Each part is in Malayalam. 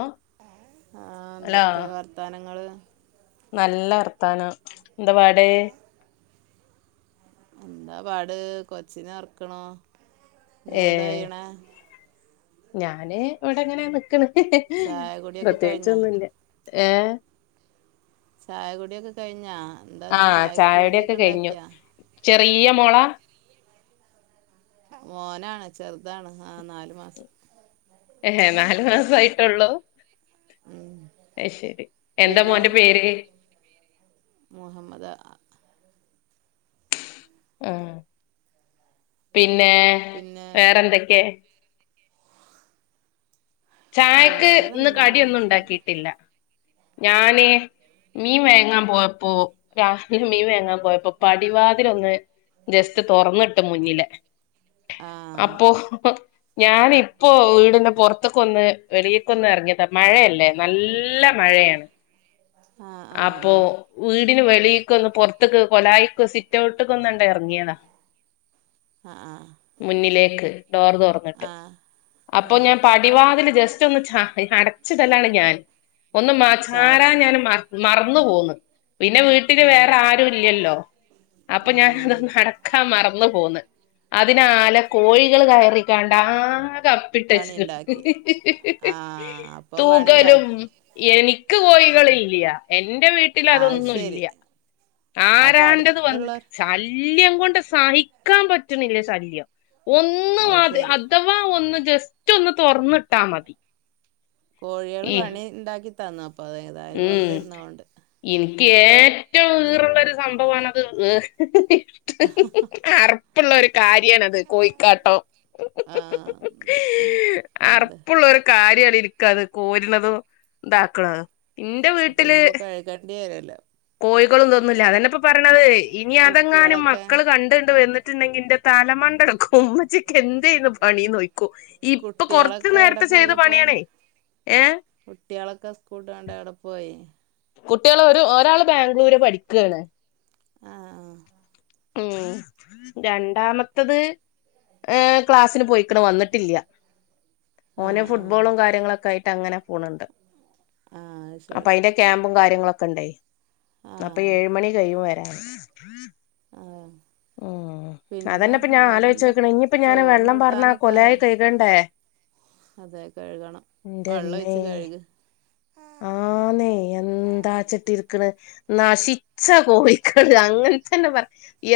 ഓ ആഹ് ഹലോ എന്തൊക്കെ വർത്താനങ്ങള് നല്ല വർത്താനം എന്തുവാടെ എന്താ പാട് കൊച്ചിനെ ഒറക്ക്ണൂ നീ ഏ എന്താ ചെയ്യ്ണേ ഞാന് ഇവിടെങ്ങനെ നിക്ക്ണ് ചായ കുടിയൊക്കെ കഴിഞ്ഞാ പ്രത്യേകിച്ചൊന്നുല്ല ഏ ചായ കുടിയൊക്കെ കഴിഞ്ഞാ ആ എന്താന്ന് ചായക്ക് ചായകുടിയൊക്കെ കടിയൊക്കെ കഴിഞ്ഞു ഇണ്ടാക്കിയോ ചെറിയ മോളാ മോനാണ് ചെറ്താണ് ആഹ് നാല് മാസം ഏ നാല് മാസായിട്ടൊള്ളൂ ഉം. അത് ശെരി എന്താ പിന്നെ മോൻ്റെ പേര് മുഹമ്മദ്- ആഹ് പിന്നെ പിന്നെ വേറെന്തൊക്കെയാ ചായക്ക് ഇന്ന് വേറെന്താ കടിയൊന്നും സുഖം. ഇണ്ടാക്കീട്ടില്ല ഞാന് മീൻ വാങ്ങാ പോയപ്പോ രാവിലെ മീൻ വാങ്ങാ പോയപ്പോ പടിവാതിലൊന്ന് ജസ്റ്റ് തൊറന്നിട്ട് മുന്നിലെ ആഹ് അപ്പോ ഞാന് ഇപ്പോ വീടിൻ്റെ പൊറ ത്തൊക്കൊന്ന് വെളീക്കൊന്ന് എറങ്ങിയതാ മഴയല്ലേ നല്ല മഴയാണ് ആ ആ ആ അപ്പോ- വീടിന് വെളീക്കൊന്ന് പൊറത്ത്ക്ക് കൊലാ [unintelligible] യ്ക്ക് സിറ്റഔട്ട് ക്കൊന്ന് എറങ്ങിയതാ ആ മുന്നിലേക്ക് ഡോറ് തൊറ ആ ആ - ആ അപ്പൊ ഞാൻ പടിവാതില് ജസ്റ്റൊന്ന് ചാ - അടച്ചിടലാണ് ഞാൻ ഒന്ന് ചാരി ചാരാൻ ഞാന് മറന്ന് പോന്ന് പിന്നെ വീട്ടില് ഉം. വേറെ ആരുയിലല്ലോ അപ്പൊ ഞാൻ ആ അട ക്കാൻ മറന്നു പോന്ന് അതിനാലെ കോഴികള് കയറിക്കാണ്ട് ആകെ- അപ്പിട്ടച്ച്ക്ക്ണ് പണിയിണ്ടാക്കി ആഹ് അപ്പൊ തൂകലും പണിയിണ്ടാക്കി എനിക്ക് കോഴികളില്യാ എന്റെ വീട്ടില് അതൊന്നുല്യാ അപ്പൊ അടുത്ത്ള്ളോര്- ശല്യകൊണ്ട് സഹിക്കാൻ പറ്റ്ണ്ല്യ ശല്യം ഒന്നും അത്- അഥവാ ഒന്ന് ജസ്റ്റൊന്ന് തൊറന്നിട്ടാ മതി കോഴികള് ഈ പണിയിണ്ടാക്കി തന്ന് അപ്പൊ അതേതായാലും വെറുതെ ഇര്ന്നതോണ്ട് ഇൻക്ക് ഏറ്റവും ഈറള്ളൊരു സംഭവമാണ് അത് ഏ അറപ്പ് ഉള്ളൊരു കാര്യാണ് അത് കോഴിക്കാട്ടം ആ എന്ത് അറപ്പ് ഉള്ളൊരു കാര്യാണ് എനിക്ക് അത് കോരണതും ഇതാക്ക്ണതും അപ്പൊ ഇനിയിപ്പെ കഴികേണ്ടി വരല്ലോ കോഴികളും ഇതൊന്നുല്ലാ അത് തന്നെ ഇപ്പൊ പറണത് ഇനി അതെങ്ങാനും കുട്ടികളൊക്കെ മക്കള് കണ്ട്ണ്ട് വന്നിട്ട്ണ്ടെങ്കി ഇൻ്റെ- തലമണ്ടെക്ക് ഒന്ന് - ഉച്ചക്ക് എന്തെ ഇന്ന് പണീന്ന് നോക്കിക്കോ ഇപ്പൊ കൊറച്ച് കുട്ടികളൊക്കെ എവിടെ നേരത്തെ പോയി ചെയ്ത അപ്പോൾ പണിയാണേ ഏയെ കുട്ടികളൊക്കെ സ്കൂട്ടറും കൊണ്ട് എവിടെ പോയി കുട്ടികള് ഒര് ഒരാള് ബാംഗ്ലൂര് പഠിക്കാണ് ആഹ് ആഹ് ഉം രണ്ടാമത്തത്- ഏയ് ക്ലാസ്സിന് പൊയെക്ക്ണ് വന്നിട്ടില്ലിയ ആ ആ ഓന് ഫുട്ബോളും കാര്യങ്ങളൊക്കായിട്ട് അങ്ങനെ പോണ് ഇണ്ട് ആ അത് അപ്പോ ശരി അയിന്റെ - ക്യാമ്പും കാര്യങ്ങളൊക്കെണ്ടേ ആ അപ്പൊ ഏഴ് മണി കഴിയും വരാൻ ആഹ് ഉം അതന്നെയാ ഇപ്പൊ ഞാൻ ആലോയിച്ചു നിക്കണേ ഇഞ്ഞിപ്പ ഞാന് ചോറും വെള്ളം പാർന്ന് കൂട്ടാനൊക്കെ കൊലായി ആയാ കഴ്കണ്ടേ അതെ കഴ്കണം വള്ളൊഴിച്ച് കഴ്ക് ആന്നെ എന്താച്ചിട്ടിരിക്ക് ണ് നശിച്ച കോഴിക്കള് അങ്ങനെതന്നെ പറ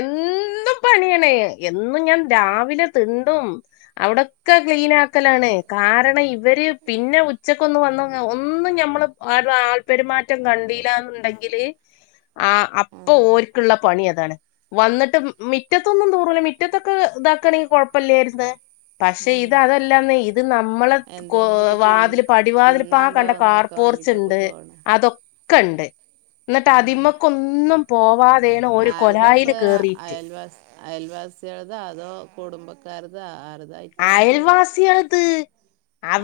എന്നും പണിയണേ എന്നും ഞാൻ രാവിലെ തിണ്ടും ഔടെക്കെ ക്ലീൻ ആക്കലാണ് കാരണം ഇവര് പിന്നെ ഉച്ചക്കൊന്ന് വന്ന ഒന്നുംഞ നമ്മള് ആ ആല്പരുമാറ്റം കണ്ടില്ലന്നുണ്ടെങ്കില് ആ അപ്പൊ ഓരിക്കുള്ള പണി അതാണ് വന്നിട്ട് മിറ്റത്തൊന്നും തൂറുല്ല മിറ്റത്തൊക്കെ ഇതാക്കണെങ്കിൽ കൊഴപ്പല്ലായിര്ന്ന് പക്ഷെ ഉം ഇത് അതല്ലാന്നെ ഇത് നമ്മളെ എന്തെങ്കിലുമൊക്കെ തി വാതില് പടിവാതില് പ്പാആ തിന്നാണ്ടോ കണ്ട കാർ നോക്കാൻ വേണ്ടിട്ടൊക്കെ പോർച്ച്ണ്ട് പോകണേ അതൊ ഒക്ക ഇണ്ട് എന്നിട്ട് ആ അതിമക്കൊന്നും പോവാതെണ് ഓര് കൊലായില് കേറിട്ട് അയൽവാസിയിള് തോ അതോ കുടുംബക്കാരതോ ആർതാ അയൽവാസിയള്ത്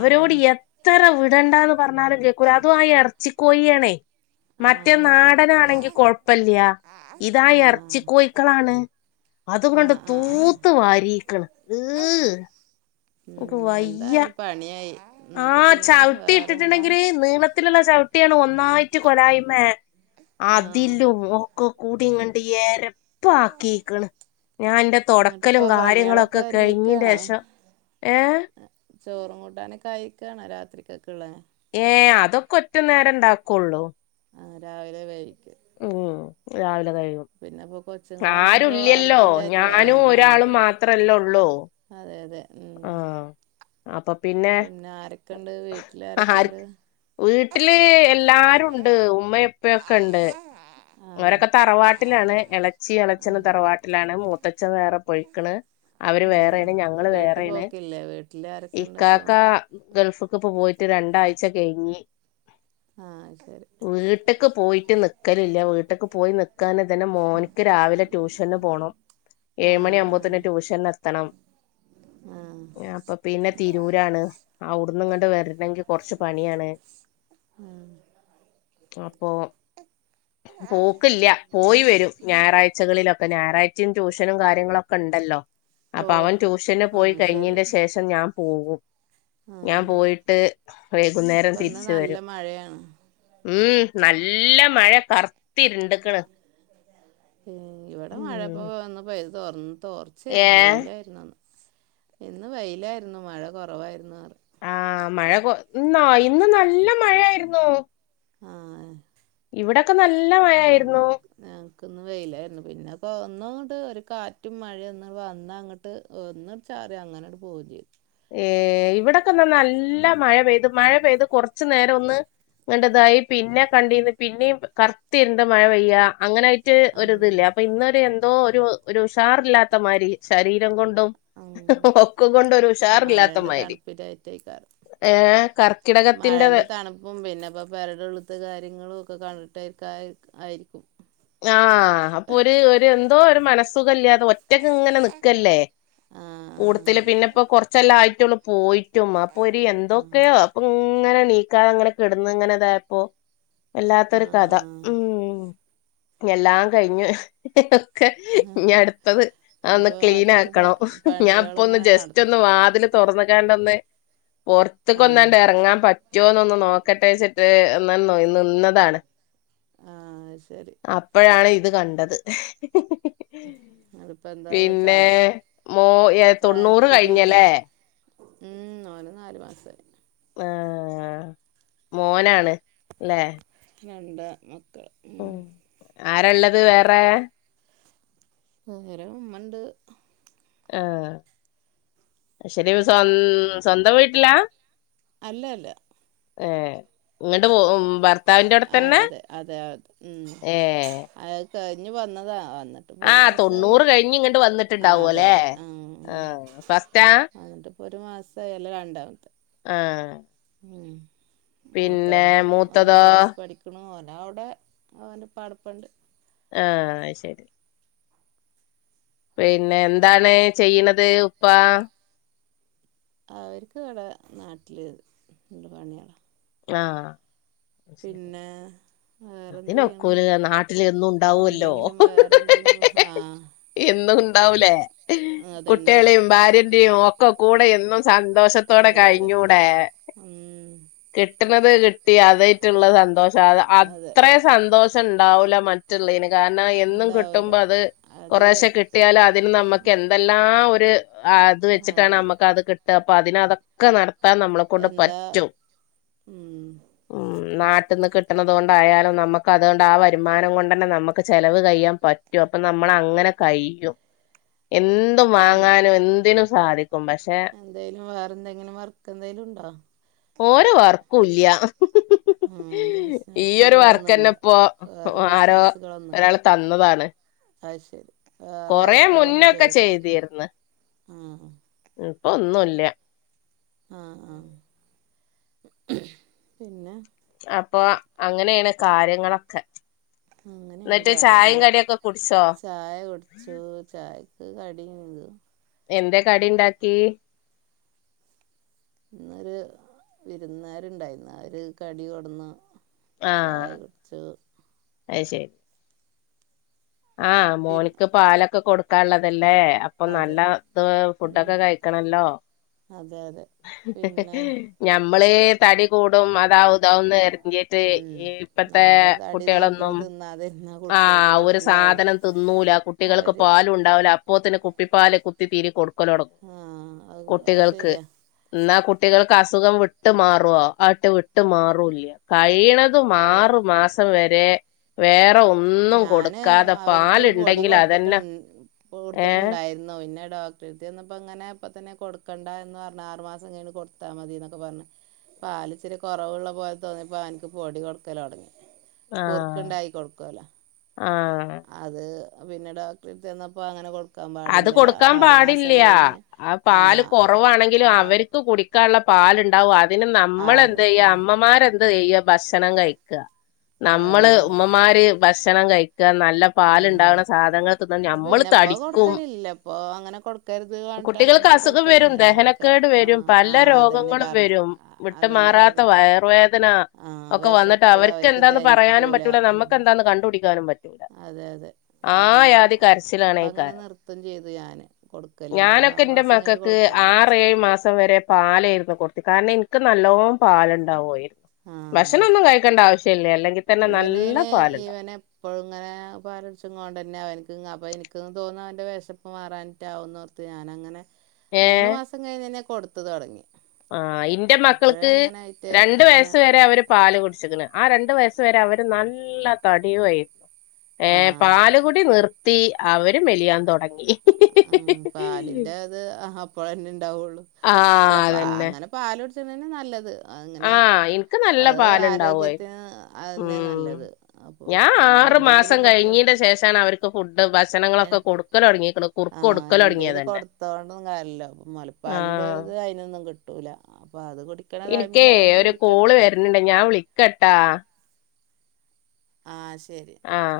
ആ എത്ര വിടണ്ടന്ന് പറഞ്ഞാലും ക്കെ അതും ആ ഇറച്ചിക്കോയി്യണേ ആ മറ്റേ അത് ശരി നാടൻണെങ്കി കൊഴപ്പല്യ ഇതാ ആ എറച്ചി കോഴ്ക്കളാണ് ആ അതുങ്ങട്ട് ആ ആ തൂത്ത് വാരിക്ക്ണ് ഹ് ഉം എന്തായാലും പണിയായി എന്നിട്ട് ആഹ പിന്നെ ചവിട്ടി വേറെന്താ ഇട്ടിട്ടുണ്ടെങ്കില് നീളത്തിലുള്ള ചവിട്ടിയാണ് ഒന്നായിട്ട് കൊലായ്മേ ആ അതിലും ഒക്കെ കൂടി ഇങ്ങണ്ട് ഏരപ്പ ആക്കിക്കണ് ഞാൻ ഇന്റെ തൊടക്കലും എന്നിട്ടിപ്പോ പണികളൊക്കെ കാര്യങ്ങളുംക്കെ കഴിഞ്ഞീന്റെ ഒരുങ്ങിക്കാണോ ഷം ഏ ചോറും കൂട്ടാനക്കെ അഴിക്കണോ രാത്രിക്കൊക്കുള്ള ഏ അതൊക്കെ ഒറ്റ നേരം ഇണ്ടാക്കുള്ളൂ ആ രാവിലെ വേവിക്കു ഓ രാവിലെ കഴിയും ഇപ്പോ കൊച്ചുങ്ങളൊന്നും ഇപ്പോ ആരുല്യല്ലോ അർജന്റായിട്ട് ഞാനും വരാൻ ആ ഒരാളും അതന്നെ മാത്രല്ല ഒള്ളൂ അതെ അതെ ഉം ആഹ് അപ്പൊ പിന്നെ ആരൊക്കെണ്ട് വീട്ടിൽ ആ ആരൊക്കെണ്ട് വീട്ടില് എല്ലാരുണ്ട് ഉമ്മപ്പയൊക്കെ ഇണ്ട് ആ ഓരൊക്കെ തറവാട്ടിലാണ് എളച്ചി ആ എളച്ചന് തറവാട്ടിലാണ് മൂത്തച്ൻ വേറെ പോഴി ക്ക്ണ് അവര് ഉം വേറെണ് ഞങ്ങള് വീട്ട് വേറെണ് പോക്കില്ലേ വീട്ടിൽ ഇ ആരൊക്കെണ്ട് ഇപ്പോ കാക്ക ഗൾഫ് ക്ക് ഇപ്പോ പോയിട്ട് രണ്ടാഴ്ച കഴിഞ്ഞി ആ അഹ് ശരി വീട്ട്ക്ക് പോയിറ്റ് ന്ന് ക്കലില്ല ട്ട്ക്ക് പോയി നിക്കാന് തന്നെ മോന്ക്ക് രാവിലെ ട്യൂഷന് പോണം ആ ഏയ്മണി ആ ആവ്മ്പത്തുന് റ്റൂഷന് എത്തണംം ആ പ്പൊ പിന്നെ തിരൂരാണ് ഔടുന്ന് ഇങ്ങണ്ട് വരണെങ്കികുറച്ച് പണിയാണ് ഉം അപ്പൊ പോക പോയി വരും ഞായറാഴ്ചകളിലൊക്കെ ഞായറാഴ്ചിം ട്യൂഷനും കാര്യങ്ങളൊക്കെ ണ്ടല്ലോ പോ അപ്പൊ അവൻ ട്യൂഷന് ആ പോയി ശരി കഴിഞ്ഞന്റെ ആ ശേഷം ഞാൻ പോവും ഞാൻ പോയിട്ട് വൈകുന്നേരം ഇപ്പന്ന് തിരിച് നല്ല വരും മഴയാണ് ഉം നല്ല മഴ കർ ഉം ഇവിടെ മഴപ്പോ ഉം ഒന്ന് പെ യത് തോർന്ന് തോർ ഛ് ഏ ന്നു വെയിലായിരുന്നുന്ന് ഇന്ന് വെയിലായിരുന്നു മഴ കൊറവായിരുന്നു ആ് മഴ കൊ ഇന്നോ ഇന്ന് നല്ല മഴയായിരു ന്നു ആഹ് ഏ ഇവിടക്കെ നല്ല മഴയിരുന്നു ഞങ്ങ്ക് ന്ന് വെയിലായിരുന്നു പിന്നെ പോ ഒന്നുട്ട് ഒരു കാറ്റും മഴയൊന്ന് വന്ന ങ്ങട് ട്ട് ഒന്നട്ട് ചാറി അങ്ങനണ്ട്പോവും ചെയ്ത് എയ്‌ ഇവിടെക്കെന്ന നല്ല മഴ പെയ്ത് മഴ പെയ്ത് കൊറച്ച് നേരം ഒന്ന് ദേണ്ടെ ദാ ഇ പിന്നെ കണ്ടീന്ന് പിന്നെയും കർത്തിര്ണ്ട് മഴ പെയ്യാ. അങ്ങനായ് റ്റ് ഒരിതില്ല. അങ് അപ്പൊ ഇന്നൊരു എന്തോ ഒരു ഒരു ഉഷാറില്ലാത്തമാതിരി ശരീരം കൊ ണ്ടും ഒക്കെ കൊണ്ടൊരു മഴന്റെ തൺപ്പില്ലായിറ്റെക്കാരം. ഏ കർക്കിടകത്തിന്റെ മഴന്റെ ത ണുപ്പും പിന്നെപ്പ പെരേടുള്ള്ത്തെ കാര്യങ്ങളും ഒക്കെ കണ്ടിട്ടെയ്ക്കാ ആയിരിക്കും. ആഹ് അപ്പൊ ഒര് ഒര് എന്തോ ഒരു മനസ്സുഖല്ല്യാതെ ഒറ്റക്ക് ഇങ്ങനെ നിക്കല്ലേ ആ കൂടത്തില്. പിന്നെ പ്പം കൊർച്ചെല്ലാ ആയിട്ടൊള്ളു പോയിട്ടും അപ്പൊ ഒര് ആ എന്തൊക്കെയോ ഇപ്പങ്ങനെ ണീക്കാതെ ഇങ്ങനെ കിടന്ന് ഇങ്ങനെ ഇതായപ്പോ ആ ആ വല്ലാത്തൊരു കഥ. ആ ഉംമ് എല്ലാം കഴിഞ്ഞ് ഒക്കെ ഇഞ്ഞട്ത്തത് അഹ് ഒന്ന് ഇനിയിപ്പോ ക്ലീൻ അടുത്ത പ ആക്കണം ഞാൻ ഇപ്പ ഒന്ന് പണികളിങ്ങനെ നട ജസ്റ്റ് ഒന്ന് വാതിൽ തൊർന്ന്ക്കാണ്ടൊന്ന്, ആഹ് പൊർത്ത്ക്കൊന്നാണ്ട് എറങ്ങാൻ പ റ്റോന്നൊന്ന് നോക്കട്ടെച്ചിട്ട് ഒന്നാണ്ട് നൊയ് നിന്നതാണ്. ആഹ് അത്ശരി അപ്പഴാണ് ഇത് കണ്ടത് ഇങ്ങളിപ്പോ എന്താ പിന്നേ ചായ മോ യേ തൊണ്ണൂറ് കഴിഞ്ഞ ലേ. ഉം ഓന് നാല് മാസായി ആഹ് മോനാണ് ല്ലേ രണ്ടാ മക്കൾ ഉം ആരള്ളത് വേറെ വേറെ ഉമ്മണ്ട് ആഹ്, അഹ്ശരി പ്പം സ്വ സ്വന്തം വീട്ടിലാ? അല്ല അല്ല ഏഹ് ഇങ്ങട്ട് പോ ഭർത്താവിന്റെ ആഹ് അവിടെത്തന്നെ അതെ അതെ ഏഹ് കഴിഞ്ഞു വന്നതാ. വന്ന് ട്ട് പ്പൊര് ആഹ് മാസായി. തൊണ്ണൂറ് കഴിഞ്ഞ് ഇങ്ങട്ട് ആഹ് അതെ വന്നിട്ടുണ്ടാവുംല്ലേ അതെ ആഹ് എന്നിട്ട് ഒരു മാസായി അല്ല രണ്ടാമത്തെ ആഹ് ഉം, പിന്നെ മൂത്തവന് ഒന്നാം മൂത്തതോ ക്ലാസ് പഠി ക്ക്ണ്. ഓനവ്ടെ ഓൻ്റെ പടപ്പ്ണ്ട് ആഹ് അഹ്ശരി പിന്നെ എന്താണ് ചെയ്യ്ണത് ഉപ്പാ അവർക്ക് ഇവടെ നാട്ടില് ഇണ്ട് പണിയേളാ ആഹ് ശരി പിന്നെ വേറെന്തെയ്യുണു? അതിനൊക്കൂല നാട്ടില് എന്നും ഉണ്ടാവുല്ലോ എന്തെങ്കിലും വേറെ എന്തെങ്കിലും ആഹ് എന്നും ഇണ്ടാവുലേ ആ കുട്ട്യേളിം ഭാര്യൻ്റിം ഒക്കെ കൂടെ എന്നും സന്തോഷത്തോടെ അതെ അതെ കഴിഞ്ഞൂടെ. ഉം കിട്ടുന്നത് കിട്ടി അതേയിറ്റുള്ള സന്തോഷം അത് അതെ അത്രേം സന്തോഷം ഉണ്ടാവൂല മ റ്റ്ള്ളേന്. കാരണം എന്നും ഉണ്ടാവൂല കിട്ടുമ്പത് അത് കൊറേശെ കി ട്ടിയാലതിന് നമക്ക് എന്തെല്ലാം ഒര് അത് വെച്ചിട്ടാണ് അതെ നമുക്കത് കി ട്ടാ, അപ്പൊ അതിനതൊക്കെ നടത്താൻ നമ്മളെ കൊണ്ട് എന്താ പറ്റും, ഉം ഉം നാട്ട്ന്ന് കിട്ടണത് കൊണ്ടായാലും നമുക്കതുകൊണ്ട് ആ വരുമാനം കൊണ്ടന്നെ നമക്ക് ചെലവ് കഴിയാൻ പറ്റും അപ്പ നമ് മ്മളങ്ങനെ കയ്യും. എന്തും ഇപ്പം വാങ്ങാനും എന്തിനും സാധിക്കും പഷേ എന്തേലും വേറെ എന്തെങ്കിലും വർക്ക് എന്തേലും ഉണ്ടോ? ഓര് വർക്കൂല്ല്യാ. ഉം ഈയൊരു ബിസിനസ്സുകളൊന്നുമില്ല വർക്കെന്നപ്പോ വേറൊരു ആരോ ബിസിനസ്സുകളൊന്നുമില്ല ഒരാൾ തന്നതാണ്. അത് ശരി, വേറെ കൊറെ വർക്കുക്കാളൊന്നും മുന്നൊക്കെ ചെയ്തിട്ടില്ല, ചെയ്തിരുന്ന് ആഹ് ഇപ്പൊ ഒന്നുമല്ല ആഹ ആഹ പിന്നെ അപ്പൊ അങ്ങനെയാണ് കാര്യങ്ങളൊക്കെ അങ്ങനെയാണ് എന്നിട്ട് കാര്യങ്ങൾ ചായയും കടിയൊക്കെ കുടിച്ചോ ചായ കുടി ച്ചു ചായക്ക് കടിയെന്ത് എന്താ കടി ഇണ്ടാക്കി ഇന്നൊരു വിരുന്നാരുണ്ടായിരുന്ന് അവര് കടി കൊടന്ന് ആ അയ്ശരി ആ പിന്നെ മോന്ക്ക് പാലൊക്കെ കൊടുക്കാൻ ഉള്ളതല്ലേ അപ്പൊ അതെ നല്ല ഇത് ഉം ഫുഡൊക്കെ കഴിക്കണല്ലോ അതെ അതെ പിന്നെ ഞമ്മള് തടി കൂടും അതാവു എറങ്ങീട്ട് ഉം ഇപ്പത്തെ കുട്ടികളൊന്നും അതെന്നെ ആ ഒരു സാധനം തിന്നൂല കുട്ടികൾക്ക് അവര് പാലും ഉണ്ടാവൂല അപ്പോത്തിന് കുപ്പിപ്പാല് കുത്തി തീരി കൊടുക്കല് തുടങ്ങും ആ അത് അത് കുട്ടികൾക്ക് ശരിയാ എന്നാ കുട്ടികൾക്ക് അസുഖം വിട്ട് മാറുവോ ആട്ട് വിട്ട് മാറൂല്ല കഴിയണത് അതെ ആറ് മാസം വരെ വേറൊ ഞാന് അവര്ക്ക് പൊടി കൊടുത്തിട്ടു അതന്നെ ഏഹ് കൊടുത്തിട്ടുണ്ടായിരു ന്നു പിന്നെ ഡോക്ടറടുത്ത് ചെന്നപ്പോ ഇങ്ങനെ ഇപ്പൊ തന്നെ കൊടുക്കണ്ട എന്ന് പറഞ്ഞ് ആറ് മാസം കഴിഞ്ഞിട്ട് കൊടുത്താൽ മതി എന്നൊക്കെ പറഞ്ഞ് പാലിച്ചിരി കുറവുള്ള പോലെ തോന്നിയപ്പോൾ അവന്ക്ക് പൊടി കൊടുക്കല തുടങ്ങി ആഹ കുറുക്കുണ്ടാക്കി കൊടുക്കുമല്ലോ ആഹ അത് പിന്നെ ഡോക്ടറെടുത്ത് ചെന്നപ്പോൾ അങ്ങനെ അത് പാടില്ല കൊടുക്കാൻ ആറ് മാസം പാടില്ല്യ കഴിഞ്ഞ് ആ പാല് കുറവാണെങ്കിലും ആറ് അവർക്ക് കുടി ക്കാള്ളെ പാലുണ്ടാവും അതിന് നമ്മള് എന്ത് ആറ് ചെയ്യ ആ അമ്മമാരെന്ത് ചെയ്യ ഭക്ഷണം കഴിക്ക നമ്മള് അതന്നെ അതന്നെ ഉമ്മമാര് ഭക്ഷണം കഴിക്ക നല്ല പാലുണ്ടാകണ സാധനങ്ങൾ തിന്ന ആഹ് ഞമ്മള് പിന്നെ ഇപ്പൊ തടിക്ക കൊടുക്കലില്ല ഇപ്പൊ അങ്ങനെ കൊടുക്കരുത് പറഞ്ഞിട്ട് അങ്ങനെ കുട്ടികൾക്ക് ഇപ്പൊ അസുഖം വരും കൊടുക്കലൊന്നുമില്ല അവർക്ക് ദഹനക്കേട് വരും ആഹ് പല ആഹ് രോഗങ്ങ അതന്നെ ളും പറഞ്ഞ് വരും ആ, അതന്നെ വിട്ട്മാറാത്ത പറഞ്ഞ് വയറ് വേദന ആഹ് ഒക്കെ വന്നിട്ട് വിശപ്പ് അവർക്ക അവർക്ക് എന്താന്ന് പറയാനും ദഹിക്കൂല പറ്റൂല ഉം. നമ്മക്കെന്താന്ന് കണ്ടുപിടിക്കാനും പറ്റൂ അതെ അതെ അതന്നെ ഇപ്പ അങ്ങനെ കരച്ചിലാണേക്കാരം നിർത്തും ചെയ്ത് ഞാന് കൊടുക്ക ഞാനൊക്കെ ഇന്റെ മക്കക്ക് ആറേഴ് മാസം വരെ പാലായിരുന്നു കൊടുത്തി കാരണം എനിക്ക് നല്ലോ പാലുണ്ടാവുമായിരുന്നു ഭക്ഷണം ഒന്നും കഴി ക്കണ്ട ആശ്യമില്ല അല്ലെങ്കിൽ തന്നെ നല്ല ഇവനയ്ന് പാലുണ്ടാവും ഇവനെ ഇപ്പോ ഇങ്ങനെ പാലിടിച്ച്ങ്ങോണ്ട് തന്നെ എനിക്ക് അപ്പോൾ എനിക്കും തോന്നി അവന്റെ വിശപ്പു മാറാനിട്ടാവുമെന്ന് ത്ത് ഞാനങ്ങനെ ഏ മൂന്ന് മാസം കഴിഞ്ഞ് തന്നെ കൊടുത്ത തുടങ്ങി ആ ഇന്റെ മക്കൾക്ക് അപ്പോഴങ്ങനെ ആയിട്ട് രണ്ട അങ്ങനെ വയസ് വരെ അവര് പാല് കുടിച്ചിക്കിന് ആ രണ്ടു വയസ് വരെ അവര് നല്ല തടിയു ആയി ഏ ആ പാലുകുടി നിർത്തി അവര് മെലിയാൻ തുടങ്ങി ഉം പാലിന്റെ അത് അപ്പഴന്നെ ഇണ്ടാവുള്ളു ആ അല്ല അതന്നെ അങ്ങനെ പാലുടിച്ചണന്നെ നല്ലത് ആ അങ്ങനെ എനിക്ക് നല്ല അത് പാലുണ്ടാവുമായിരുന്നു ആരോഗ്യത്തിന് അന്നെ ഉം നല്ലത് അപ്പോൾ ഞാൻ നമ്മൾ ആറു മാസം എന്തെങ്കിലും കഴിഞ്ഞീന്റെ കൊടുക്കണം ശേഷാണ് അവർക്ക് ഫുഡ് ഭക്ഷണങ്ങളൊക്കെ കൊടുക്കല് തൊടങ്ങീക്കണെ ആഹ് എന്തേലും കൊടുത്തോണ്ടു കാര്യമില്ല ആ മുലപ്പാലിന്റെത് ഗുണങ്ങൾ കിട്ടൂല അപ്പൊ അത് കുടിക്ക എനിക്കേ ഒരു കോള് വരണണ്ട് ഞാൻ വിളിക്കട്ടാ ആഹ ശരി ആഹ